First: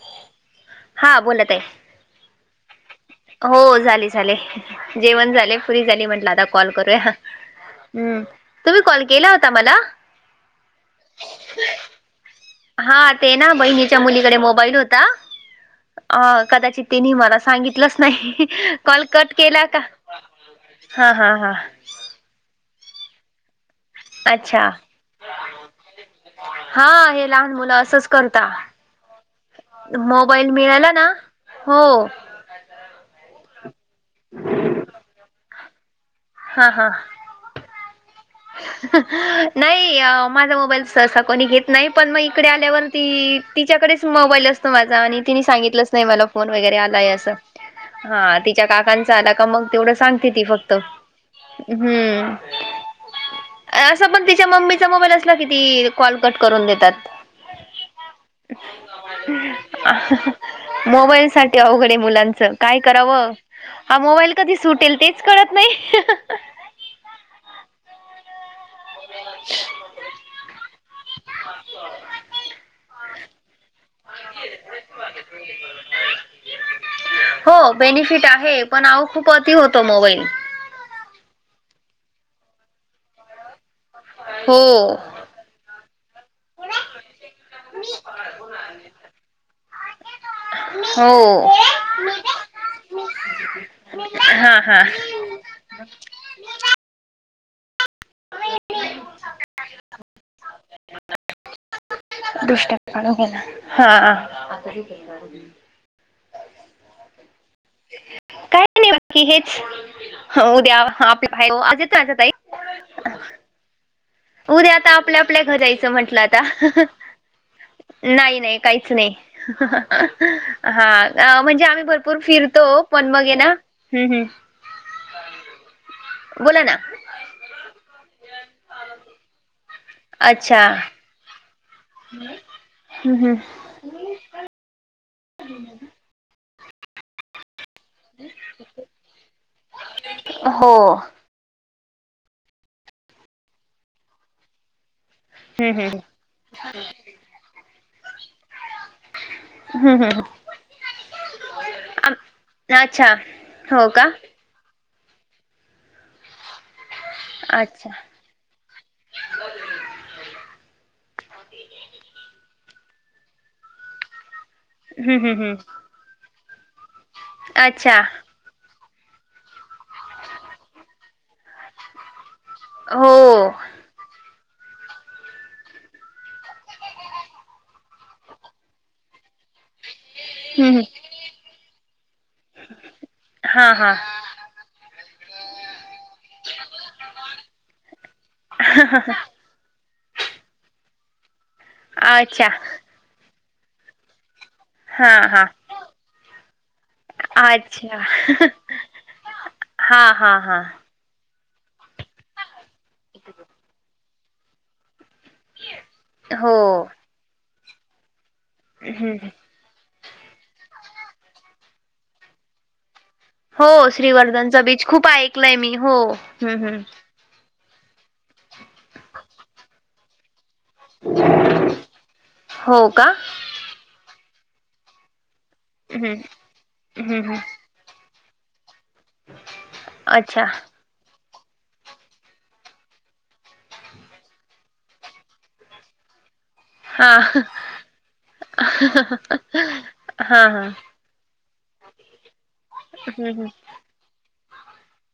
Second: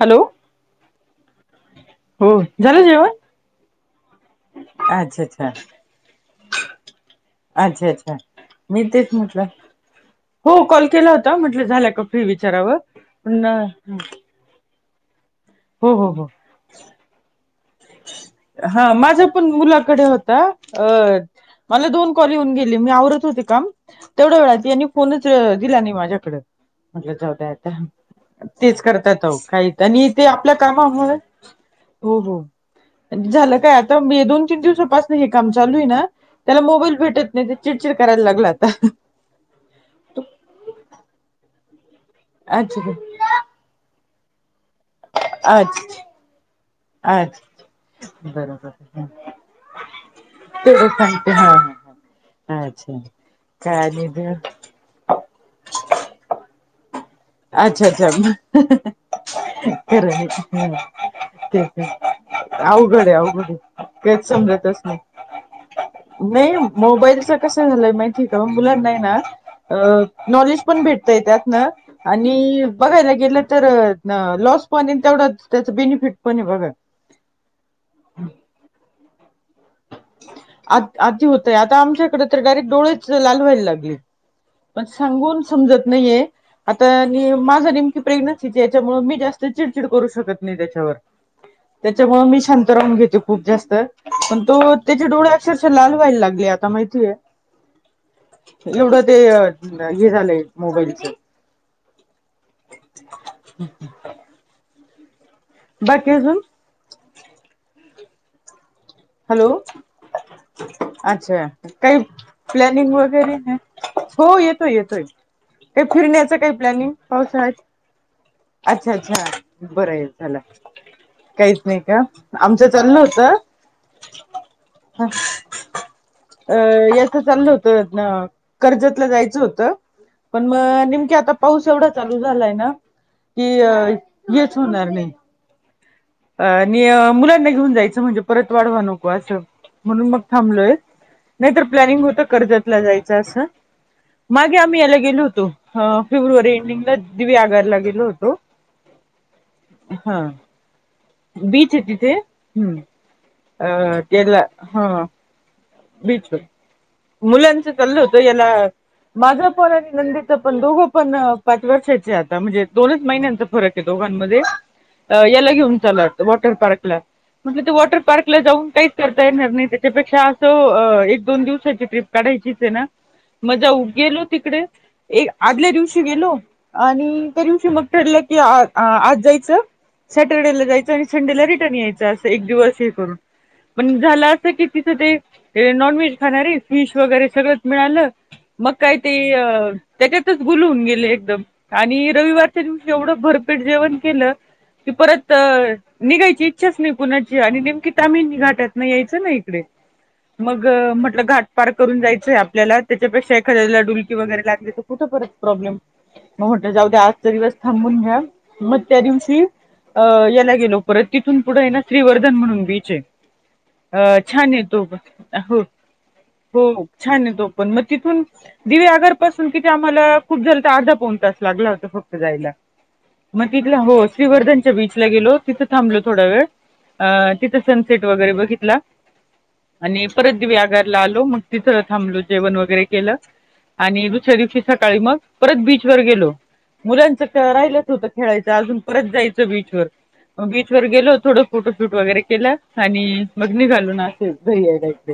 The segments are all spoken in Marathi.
हॅलो. हा बोला ताय. हो झालं जेवन? हो झाले-झाले जेवण अच्छा झाले फ्री झाले म्हटलं आता कॉल करूया. अच्छा अच्छा हम्म, तुम्ही मी कॉल तेच केला म्हटलं होता मला? हो कॉल केला होता म्हटलं झाल्या का फ्री विचारावं पण कडे मोबाईल होता हो हो अ हो कदाचित तिने मला सांगि हा माझ पण का मुलाकडे होता अ हा हा हा मला दोन कॉल येऊन गेली मी आवरत होते काम तेवढ्या वेळात अच्छा यांनी फोनच दिला नाय माझ्याकड. हा म्हटलं हे जाऊद्या लहान मुलं आता असंच करता तेच करता अहो आणि ते मोबाईल आपल्या मिळाला ना कामामुळे हो. झालं काय आता दोन तीन दिवसापास हे काम चालू आय ना त्याला हा हा मोबाईल भेटत नाय ते चिडचिड कराय लाग नाही माझा मोबाईल ससा कोणी घेत नाही. पण मग इकडे अच्छा आल्यावरती तिच्याकडेच मोबाईल असतो माझा, आणि ति अच्छा सांगितलंच नाही मला फोन वगैरे आ लाय असं. अच्छा हा तिच्या बरोबर काकांचा आला का मग तेवढं सांगते ती फक्त तेवढं सांगते हा हम्म. अच्छा. काय आणि असं मग ग तिच्या मम्मीचा मोबाईल असला कि ती कॉल कट करून देतात. अच्छाच्छाच्छा करूदे. मोबाईल साठी अवघड आहे मुलांचं काय अवघड ए करावं अवघड ए हा तेच मोबाईल कधी समजतच सुटेल नाय. तेच कळत नाही नाय मोबाईलच कस झालंय माहि शिकाव मुलांना हाय ना नॉलेज पण भेटतय त्यातन आणि बघायला गेलं तर लॉस पण तेवढ त्याच बेनिफिट पण आय बघा. हो बेनिफिट आहे पण अहो खूप अती होतो मोबाईल. आ- आती होतय आता आमच्या हिकडं तर डायरेक्ट डोळेच लाल व्हायला लागली. पण हो सांगून समजत नाहीये. आता नेम माझ नेमकी प्रेग्नेंसी तेच्यामुळे मी जास्त चिडचिड करू शकत नाय त्याच्यावर. हो त्याच्यामुळ मी शांत राहून घेते खुप जास्त, पण हा पण हा त्याचे डोळे अक्षरशा लाल व्हायला लागले आता माहितीये एवढ ते हे झालय मोबाईलच. दुष्ट्या काढा हो ना हा. बाकी अजून? काय? बाकी हॅलो हेच उद्या अच्छा काही प्लॅनिंग वगैरे [unintelligible] हो येतोय उद्या आता येतोय आपल्या आपल्या घरी काही जायचं म्हंटलं फिरण्याचं आता. काही प्लॅनिंग पावसाळ्यात नाय नाय अच्छा काहीच नाय अच्छा बरं आहे झाला हा काहीच म्हणजे नाही आम्ही का भरपूर आमचं फिरतो चाललं पण मग ये ना होतं हम् हम्, बोला ना. यायचं चाललं कर्जतला जायचं होतं, पण म अच्छा नेमकी आता पाऊस एवढ चालू झालाय ना हम्म की हम्म येच होणार नाय. [inaudible] आणि अ मुलांना घेऊन जायचं म्हणजे परत वाढवा [unintelligible] उपवास म्हणून मग थांबलोय. हो हम्म नाहीतर प्लॅनिंग होतं कर्जतला जायचं असं मागे आम्ही याला गेलो होतो. हम्म अ फेब्रुवारी एंडिंगला दिवेआगारला गेलो होतो. हमं हमं हा हमं. बीच आहे तिथे. अच्छा हो अ का हा बीच आहे मुलांचं अच्छा चाललं होत याला माझं पण आणि नंदेच पण दोघं पण पाच वर्षाचे आता. म्हणजे दोनच महिन्यांच फरक हे दोघांनामध्ये हम्म अ हम्म याला हम्म घेऊन चालला होता. वॉटर पार्कला म्हटलं ते वॉटर अच्छा पार्क तिकडं जाऊन काहीच करता येणार नाही. त्याच्यापेक्षा असं अ एक दोन दिवसाची ट्रिप काढायची हो मग जाऊ गेलो तिकडे एक आदल्या दिवशी गेलो. आणि त्या दिवशी मग ठरलं की आ-आज जायचं. सॅटर्डेला हम्म जायचं आणि संडेला रिटर्न यायचं. अस एक दिवस हे करून हा हा पण झाल [unintelligible] तिथं जे ये नॉनव्हेज खाणारी फिश वगैरे सगळंच मिळालं. मग काय ते अ त्याच्यातच गुलून गेले एकदम आणि अच्छा रविवारच्या दिवशी एवढं भरपेट जेवण केलं की हा परत अ हा निघायची इच्छाच नाही कुणाची आणि नेमकी अच्छा तामिनी घाटातन यायचंना इकडे हा हा हा मग म्हटलं घाट पार करून जायचंय आपल्याला त्याच्यापेक्षा एखाद्याला डुलकी वगैरे लागते कुठं परत प्रॉब्लेम म हो म्हटल जाऊद्या आजचा दिवस थांबून घ्या. मग त्या हम्म दिवशी अ याला गेलो परत तिथून पुढं येना श्रीवर्धन म्हणून बीच आहे. हो अ श्रीवर्धन छान चा येतो बीच ब खूप ऐकले मी हो. हम्म हम्म हो छान आहे तो पण मग तिथून दिवे आगारपासून तिथे आम्हाला खूप जर तर अर्धा पोन तास लागला होता फक्त जायला. हो का मग तिथला हो श्रीवर्धनच्या बीचला गेलो. तिथं थांबलो हम्म थोडा वेळ हम्म अ हम्म तिथं सनसेट वगैरे बघितला आणि परत अच्छा दिवेअआगरला आलो मग तिथ थांबलो जेवण वगैरे केलं. आणि दुसऱ्या दिवशी सकाळी मग परत बीच वर गेलो. हा मुलांचं राहिलंच होतं खेळायचं हा अजून परत जायचं बीचवर मग हा हम्म बीचवर गेलो थोडं फोटोशूट वगैरे केल आणि हम्म मग निघालो [unintelligible] घरी यायला.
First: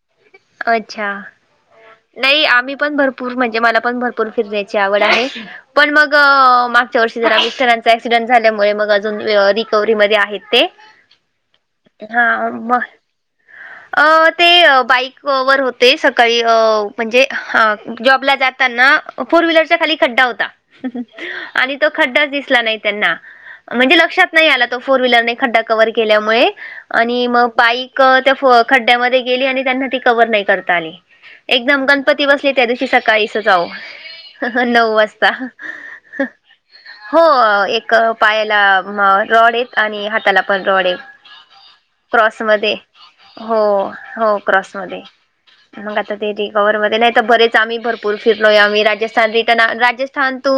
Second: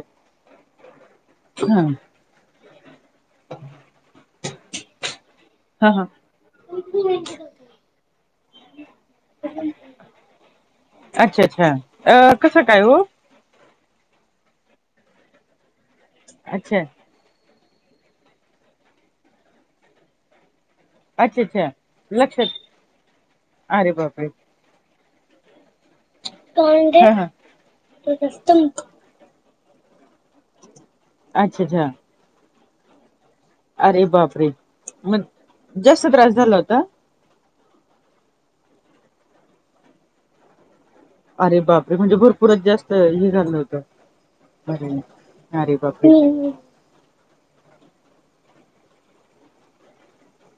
अच्छा. [unintelligible] नाही आम्ही पण भरपूर म्हणजे मला पण भरपूर फिरण्याची आवड आहे. हा पण हा मग मागच्यावर्षी जरा मिस्टरांचा ऍक्सिडेंट झाल्यामुळे मगच अ रिकवरी मध्ये आहेत ते अच्छा अच्छा अ हा कसं मग काय हो अ ते बाईक वर होते सकाळी अ अच्छा म्हणजे जॉबला जाताना फोर व्हीलरचा खाली खड्डा होता अच्छा अच्छा आणि तो खड्डाच लक्षात दिसला नाही त्यांना अरे म्हणजे बापरे लक्षात नाही आला तो फोर व्हीलर नी खड्डा कव्हर केल्यामुळे हा हा आणि मग बाईक अच्छा त्या खड्ड्यामध्ये गेली आणि त्यांना कव्हर करता नाही आली एकदम अच्छा गणपती बसले त्या दिवशी सार काही आवो अरे बापरे नऊ मग वाजता जास्त त्रास झाला होता हो एक पायाला रॉड आणि हाताला पण रॉड आहे. अरे बापरे म्हणजे क्रॉस भरपूरच मध्ये जास्त हे झालं हो होतं हो क्रॉस अरे मध्ये अरे मग आता ते बापरे कवरमध्ये नाही तर बरेच आम्ही भरपूर फिरलोय आम्ही राजस्थान रिटर्न राजस्थान टू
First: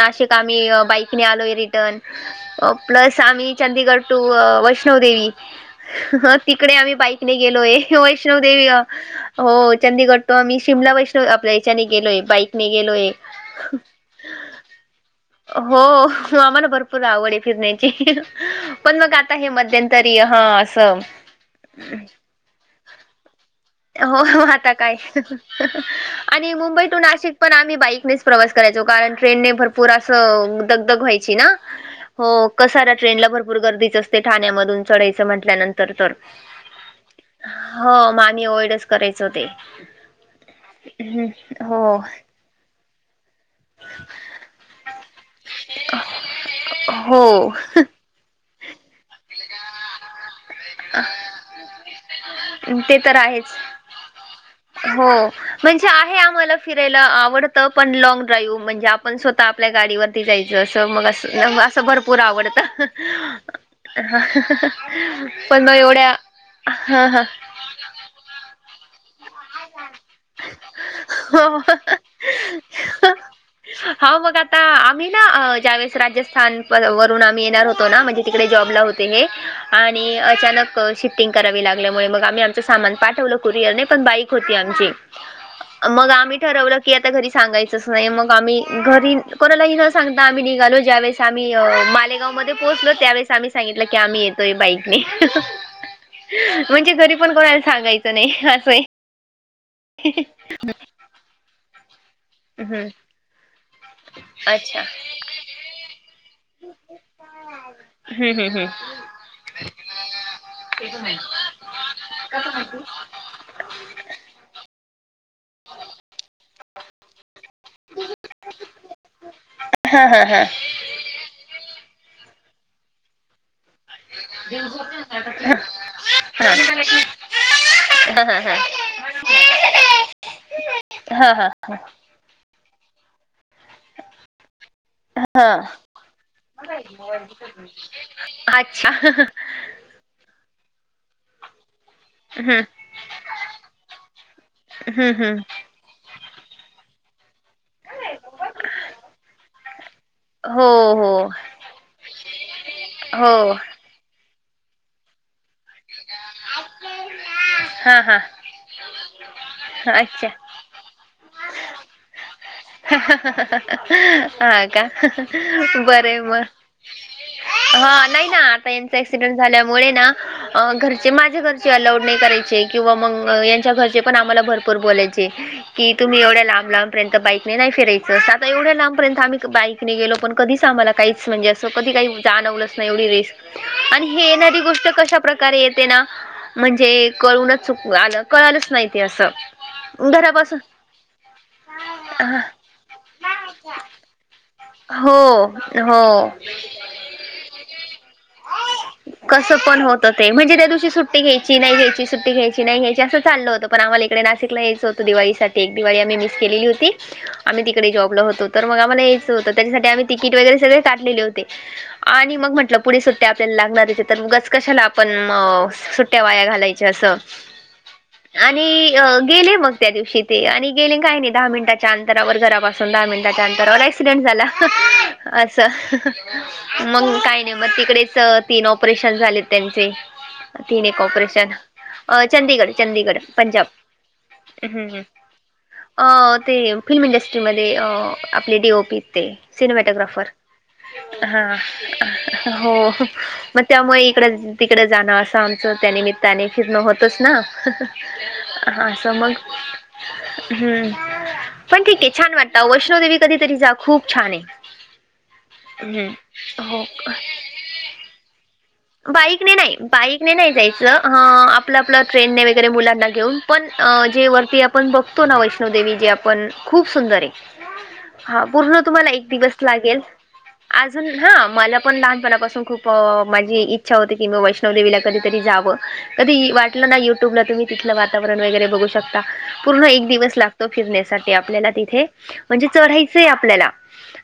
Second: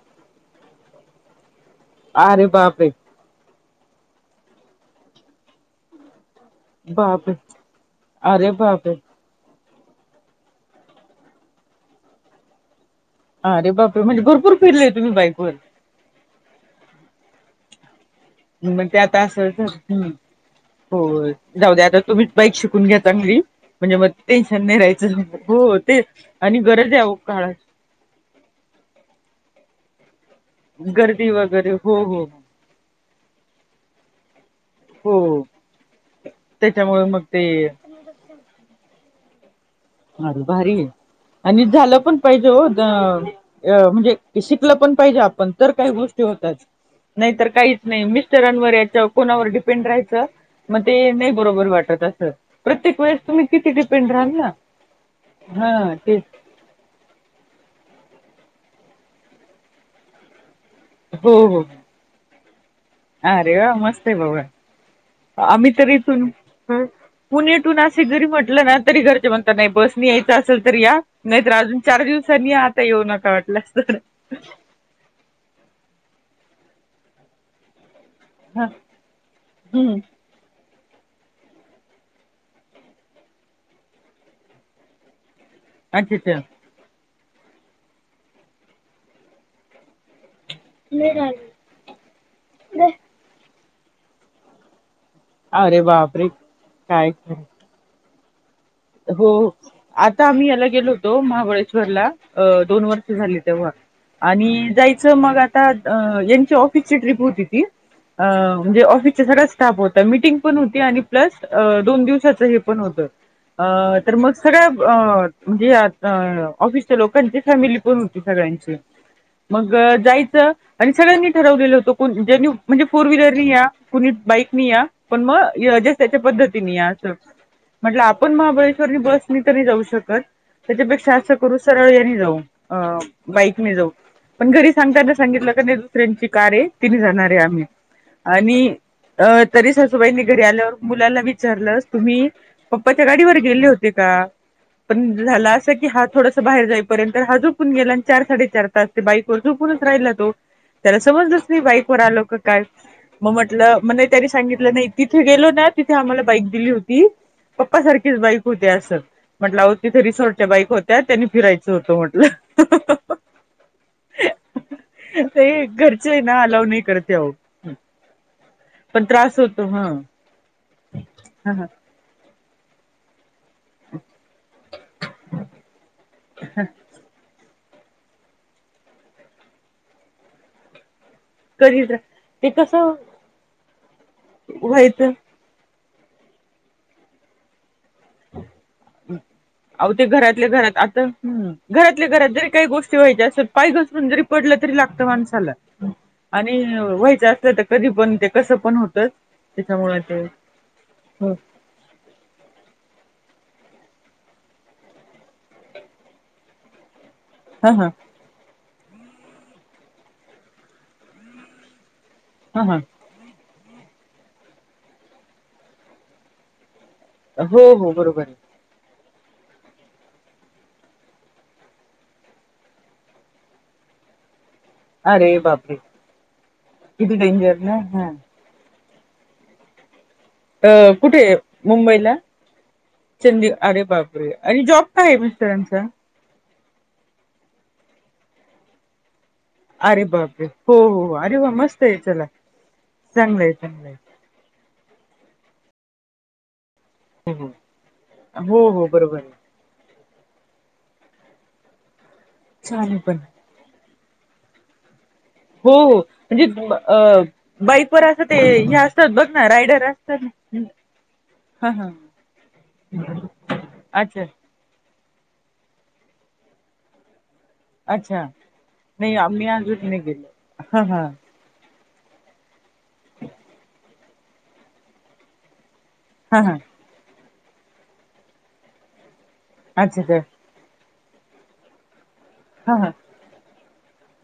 नाशिक आम्ही बाईकने आलोय रि टन अरे बापरे प्लस आम्ही चंदीगड टू वैष्णव देेवी हं हं तिकडे आम्ही बाईकने बापरे गेलोय ए वैष्णव अरे देेवी बापरे हो चंदीगड तो आम्ही शिमला वैष्णव आपल्या ह्याच्याने गेलोय बाईकने गेलोय आरे बापरे! म्हणजे भरपूर फिरलेय तुम्ही बाईक वर? हो आम्हाला भरपूर आवडय फिरण्याची मग ते पण आता अस हे होत हम् मध्यंतरी हा असं होय जाऊ द्या आता तुम्ही बाईक शिकून घ्या चांगली म्हणजे मग हो टेन्शन आता नाही काय राहायचं हो ते आणि मुंबई गरज टू आहे अहो नाशिक पण काळात आम्ही बाईकनेच प्रवास करायचो कारण ट्रेनने भरपूर असं दगदग व्हायची ना? हो कसारा ट्रेनला भरपूर गर्दीच असते ठाण्यामधून चढायचं हो म्हटल्यानंतर तर त्याच्यामुळे मग ते हो आम्ही ॲव्हाॅइडच करायचं ते अरे भारीय आणि हो झालं पण पाहिजे हो अ म्हणजे शिकलं पण पाहिजे आपण तर काही गोष्टी होतात नाही तर हो काहीच नाही मी [unintelligible] कोणावर डिपेंड राहायचं? मग ते नाही बरोबर वाटत असं ते प्रत्येक तर वेळेस तुम्ही आहेच किती डिपेंड राहाल ना? हो म्हणजे हा आहे तेच आम्हाला फिरायला आडतं पण लॉग ड्राईव्ह म्हणजे आपण स्वतः आपल्या गाडीवरती जाय जस मग अस हो हो असं भरपूर आवडतं अरे वा मस्त आहे हं हं बाबा हं पण आम्ही मग एवढ्या? हा हा तू नाशिक जरी म्हटलं ना तरी घरचे म्हणता नाही बस नी यायचं असेल तर या नाहीतर आजून हो चार दिवसांनी आता येऊ नका वाटल्यास तर हा मग आता आम्ही ना ज्यावेळे राजस्थानरून आम्ही येणार होतो ना म्हणजे तिकडे जॉबला होते हे हम्म आणि अचानक शिफ्टिंग करावी लागल्यामुळे मग आम्ही आमचं सामान पाठवलं कुरियरने पण बाईक होती आमची मग अच्छा आम्ही अच्छा ठरवलं की आता घरी सांगायचंच नाही मग आम्ही घरी कोणालाही न सांगता आम्ही निघलो ज्याेळेस आम्ही मालेगाव मध्ये पोहचलो त्यावेळेस आम्ही सांगितलं की आम्ही येतोय बाईक अरे बापरे म्हणजे काय घरी पण खरं कोणाला सांगायचं नाही असंय हो आता आम्ही याला गेलो होतो महाबळेश्वरला अ दोन हम्म वर्ष झाले तेव्हा आणि अच्छा जायचं मग आता यांची ऑफिसची ट्रिप होती ती अ हम्म हम्म हम्म म्हणजे ऑफिसचा सगळा स्टाफ होता मिटिंग पण होती आणि प्लस दोन दिवसाचं हे पण होतं अ तर मग सगळ्या अ म्हणजे अ ऑफिस च लोकांची फॅमिली पण होती सगळ्यांची मग हा हा हा जायचं आणि सगळ्यांनी ठरवलेल होत कोण जे म्हणजे फोर व्हीलर नी या कुणी बाईक नि या पण मग ज्याच्या त्याच्या हा पद्धतीने या अस म्हटलं आप हा हा महाबळेश्वर ला बसने नाही जाऊ शकतं त्यापेक्षा अस हा हा करू सरळ याने जाऊ बाईकने जाऊ पण घरी सांगता येत नसतं हा सांगितल दुसऱ्याची कारय, तेणे जाणारे आम्ही आणि अच्छा तरी सासूबाईंनी घरी आल्यावर मुलाला विचारलं तुम्ही? हंम् च्या गाडीवर गेले होते का? हम्म पण झालं हम्म अस की हा थोडसं बाहेर जाय पर्यंत हा झोपुन गेला आण चार साडे चार तास ते बाईक वर झोपूनच राहिला तो हो त्याला हो समजलंच नायी बाईक वर आलो का काय मग हो म्हटलं म त्यानी सांगितलं, नाही तिथे गेलो ना, तिथे आम्हाला बाईक दिली होती. पप्पा हां सारखीच हां बाईक होते आसं म्हटलं. आहो तिथे अच्छा रिसॉर्टच्या बाईक होत्या, त्यांनी फिरायचं होतं म्हटल. हा का ते बर घरचे आहे ना मग. अलाव नाही करते अहो हा नाही ना आता यांचा पण एकक्सिडेंट त्रास होतो हा झाल्यामुळे ना घरचे, माझ्या हा हा. घरचे अलाउड नाही करायचे. किंवा मंग यांच्या घरचे पण आम्हाला भरपूर बोलायचे, कि तुम्ही एवढ्या लांब लांबपर्यंत बाईक मी नाही फीरायचं आता एवढ्या लांबपर्यंत आम्ही बाईकने गेलो पण कधीच आम्हाला काहीच म्हणजे, असं कधी काही ते जाणवलंच नाही. कसं एवढी रिस्क आणि हे येणारी गोष्ट व्हायचं कशा प्रका तर येते ना म्हणजे कळूनच चुक आलं. कळालंच नाही ते असं. अहो ते घरातल्या घरापासून घरात घरातल्या घरात जरी काही गोष्टी व्हायच्या असेल पाय घसरुन जरी पडलं तरी लागतं हो माणसाला हो आणि व्हायचं असलं तर कधी पण ते कसं पण होतच. कसपण होतं ते म्हणजे त्या दिवशी सुट्टी हो घ्यायची. सुट्टी नाही घ्यायची सुट्टी घ्यायची नाही असं चाललं होत. पण आम्हाला इकडे नाशिकला यायचं होतं दिवाळीसाठी. एक दिवाळी आम्ही मिस केलेली होती. [inaudible] आम्ही तिकडे जॉबल होतो, तर मग आम्हाला यायच होतं, त्याच्यासाठी आम्ही तिकीट वगैरे सगळे काढलेले होते. आणि मग हा हा म्हटलं पुढे चल. ते आपल्याला लागणारच तीथे तर उगाच कशाला आपण म सुट्ट्या वाया घालायचे असं. पण बरं झालं असं पण वाटतं एकदा आणि गेले मग त्या दिवशी ते आणि गेले काय नाही दहा मिनिटाच्या अंतरावर घरापासून दहा मिनटाच्या अंतरावर. एक्सिडेंट झाला अरे आस? बापरे किती मंग काही नाही डेंजर मग ना हा तिकडेच तीन ऑपरेशन झाले त्यांचे अ तिनेक कुठे ऑपरेशन मुंबईला अ चंदिगड चंदिगड चंदी पंजाब अरे बापरे आणि जॉब हम. काय आहे मिस्टरांचा अ ते फिल्म इंडस्ट्रीमध्ये, अ आपले डीओ पी आहेत ते. अरे सिनेमॅटोग्राफर बापरे हो हो अरे हा वा मस्त आहे चला हो चांगलं आहे म चांगलं त्यामुळे त्र तिकडे जाणं आसं आमचं त्या निमित्ताने फिरण होत. तच ना? आहे हो हो आसं बरोबर मग. आहे हम्म पण ठीक आहे, छान वाटत. चालेल पण वैष्णोदेवी कधीतरी जा खूप छान आहे. हो हो. हम्म म्हणजे हो अ बाईकवर असं ते हे असतात बघ ना, बाईकने नाही रायडर असतात. बाईकने नाही ना जायचं. हा आपलं हा आपलं ट्रेनने वगैरे मुलांना घेऊन पण अच्छा जे वरती पण बघतो ना वैष्णोदेवी जे आपण खूप सुंदर आहे. अच्छा. हा पूर्ण तुम्हाला नाही एक आम्ही दिवस अजून लागेल. नाही गेलो हा अजून हा मला. आपण लहानपणापासून खूप माझी इच्छा होती की मी वैष्णव देवीला कधीतरी जावं हा कधी हा वाट ना युट्यूबला तुम्ही तिथलं वातावरण वगैरे बघू शकता, पूर्ण अच्छा एक तर दिवस लाग तो फिरण्यासाठी आपल्याला तिथे म्हणजे हा हा चढायचंय आपल्याला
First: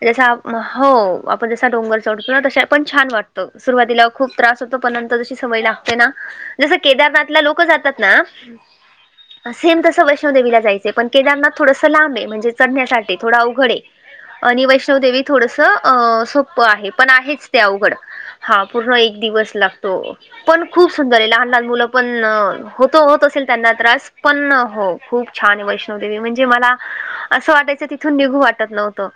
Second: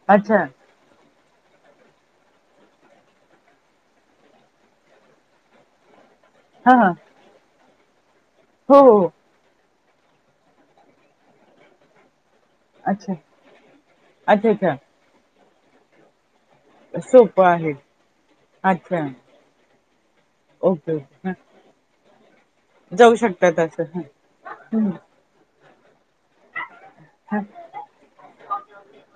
जस अच्छा आप हो आपण जसा डोंगर चढतो ना तशा, पण छान वाटत. सुरुवातीला खूप त्रास होतो, पण नंतर जशी सवय ला त ना, जस हा हा केदारनाथला लोक जातात ना हो हो हो. सेम तसं वैष्णवदेवीला जायचंय. पण केदारनाथ थोडसं लांब आहे म्हणजे अच्छा चढण्यासाठी थोड अवघड आहे. अच्छा आणि अच्छा वैष्णवदेवी थोडसं अं सोप्पं आहे पण सोपं आहेच ते आहे अवघड. हा पूर्ण अच्छा एक दिवस लागतो. पण खूप ओके सुंदर आहे ओके लहान लहान मुलं पण अ होतो जाऊ होत असेल शकतात त्यांना असं त्रास, पण हो खूप छान आहे वैष्णोदेवी. म्हणजे मला असं वाटायचं तिथून निघू वाट नव्हतं.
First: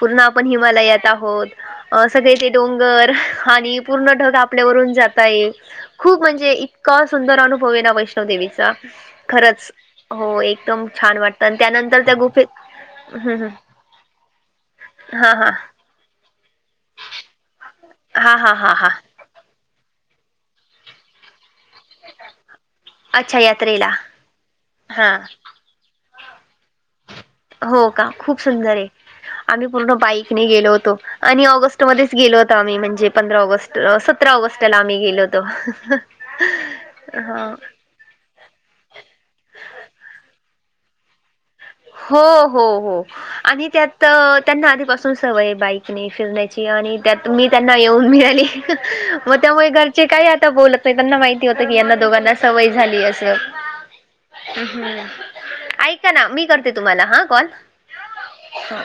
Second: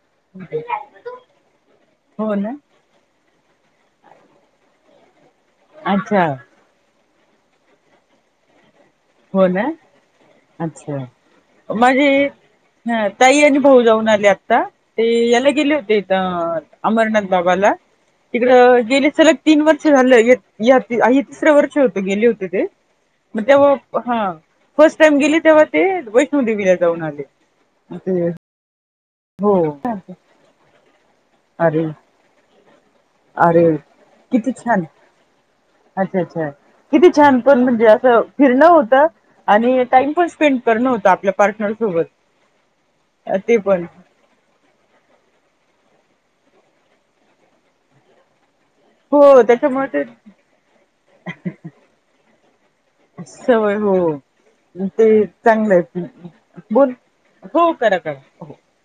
पूर्ण आपण हिमालयात आहोत अ सगळे हो ते ना डो वर आणि पूर्ण ढग आपल्यावरून जाताये खूप अच्छा मणजे इ का सुंदर अनुभव आये ना वैष्णोदेवीचा. हो खरंच ना हो एकदम छान वाटतं आणि त्यानंतर त्या गुफे हा ताई आणि भाऊ जाऊन आले आत्ता. ते हां याला हां गेले होतेत अमरनाथ बाबाला हां तिकड हां हां हां गेले सल तीन वर्ष झालं ये या हे तिसर वर्ष होत गेले होते ते अच्छा मग तेव्हा यात्रेला हा फर्स्ट हां टाइम गेले तेव्हा ते वैष्णोदेवीला जाऊन आले. हो का ते खूप सुंदरय हो आमी पूर्ण बाईकने गेलो होतो आणि अरे ऑगस्टमदे गेलो ओतो आम्ही म्हणजे पंधरा अरे ऑगस्ट सतरा किती ऑगस्टला छान आम्ही गेलो होतो. अच्छा अच्छा किती छान हां पण मणजे असं फिरणं होतं आणि टाइम पण स्पेंड करणं होत आपल्या पार्टनर सोबत हो हो हो ते आणि पण त्यात तर त्यांना आदिपासून सवय ये बाईकने फिरण्याची आणि त्यात मी त्यांना येऊन मिळाली. मग हो त्यामुळे त्याच्यामुळे घरचे ते काय आता बोलत नाही त्यांना माहिती होतं यांना दोघांना सवय झाली अस. सवय हो म ते चांगलाय. ऐका ना मी करते बोल तुम्हाला हा कॉल. हो करा करा. हा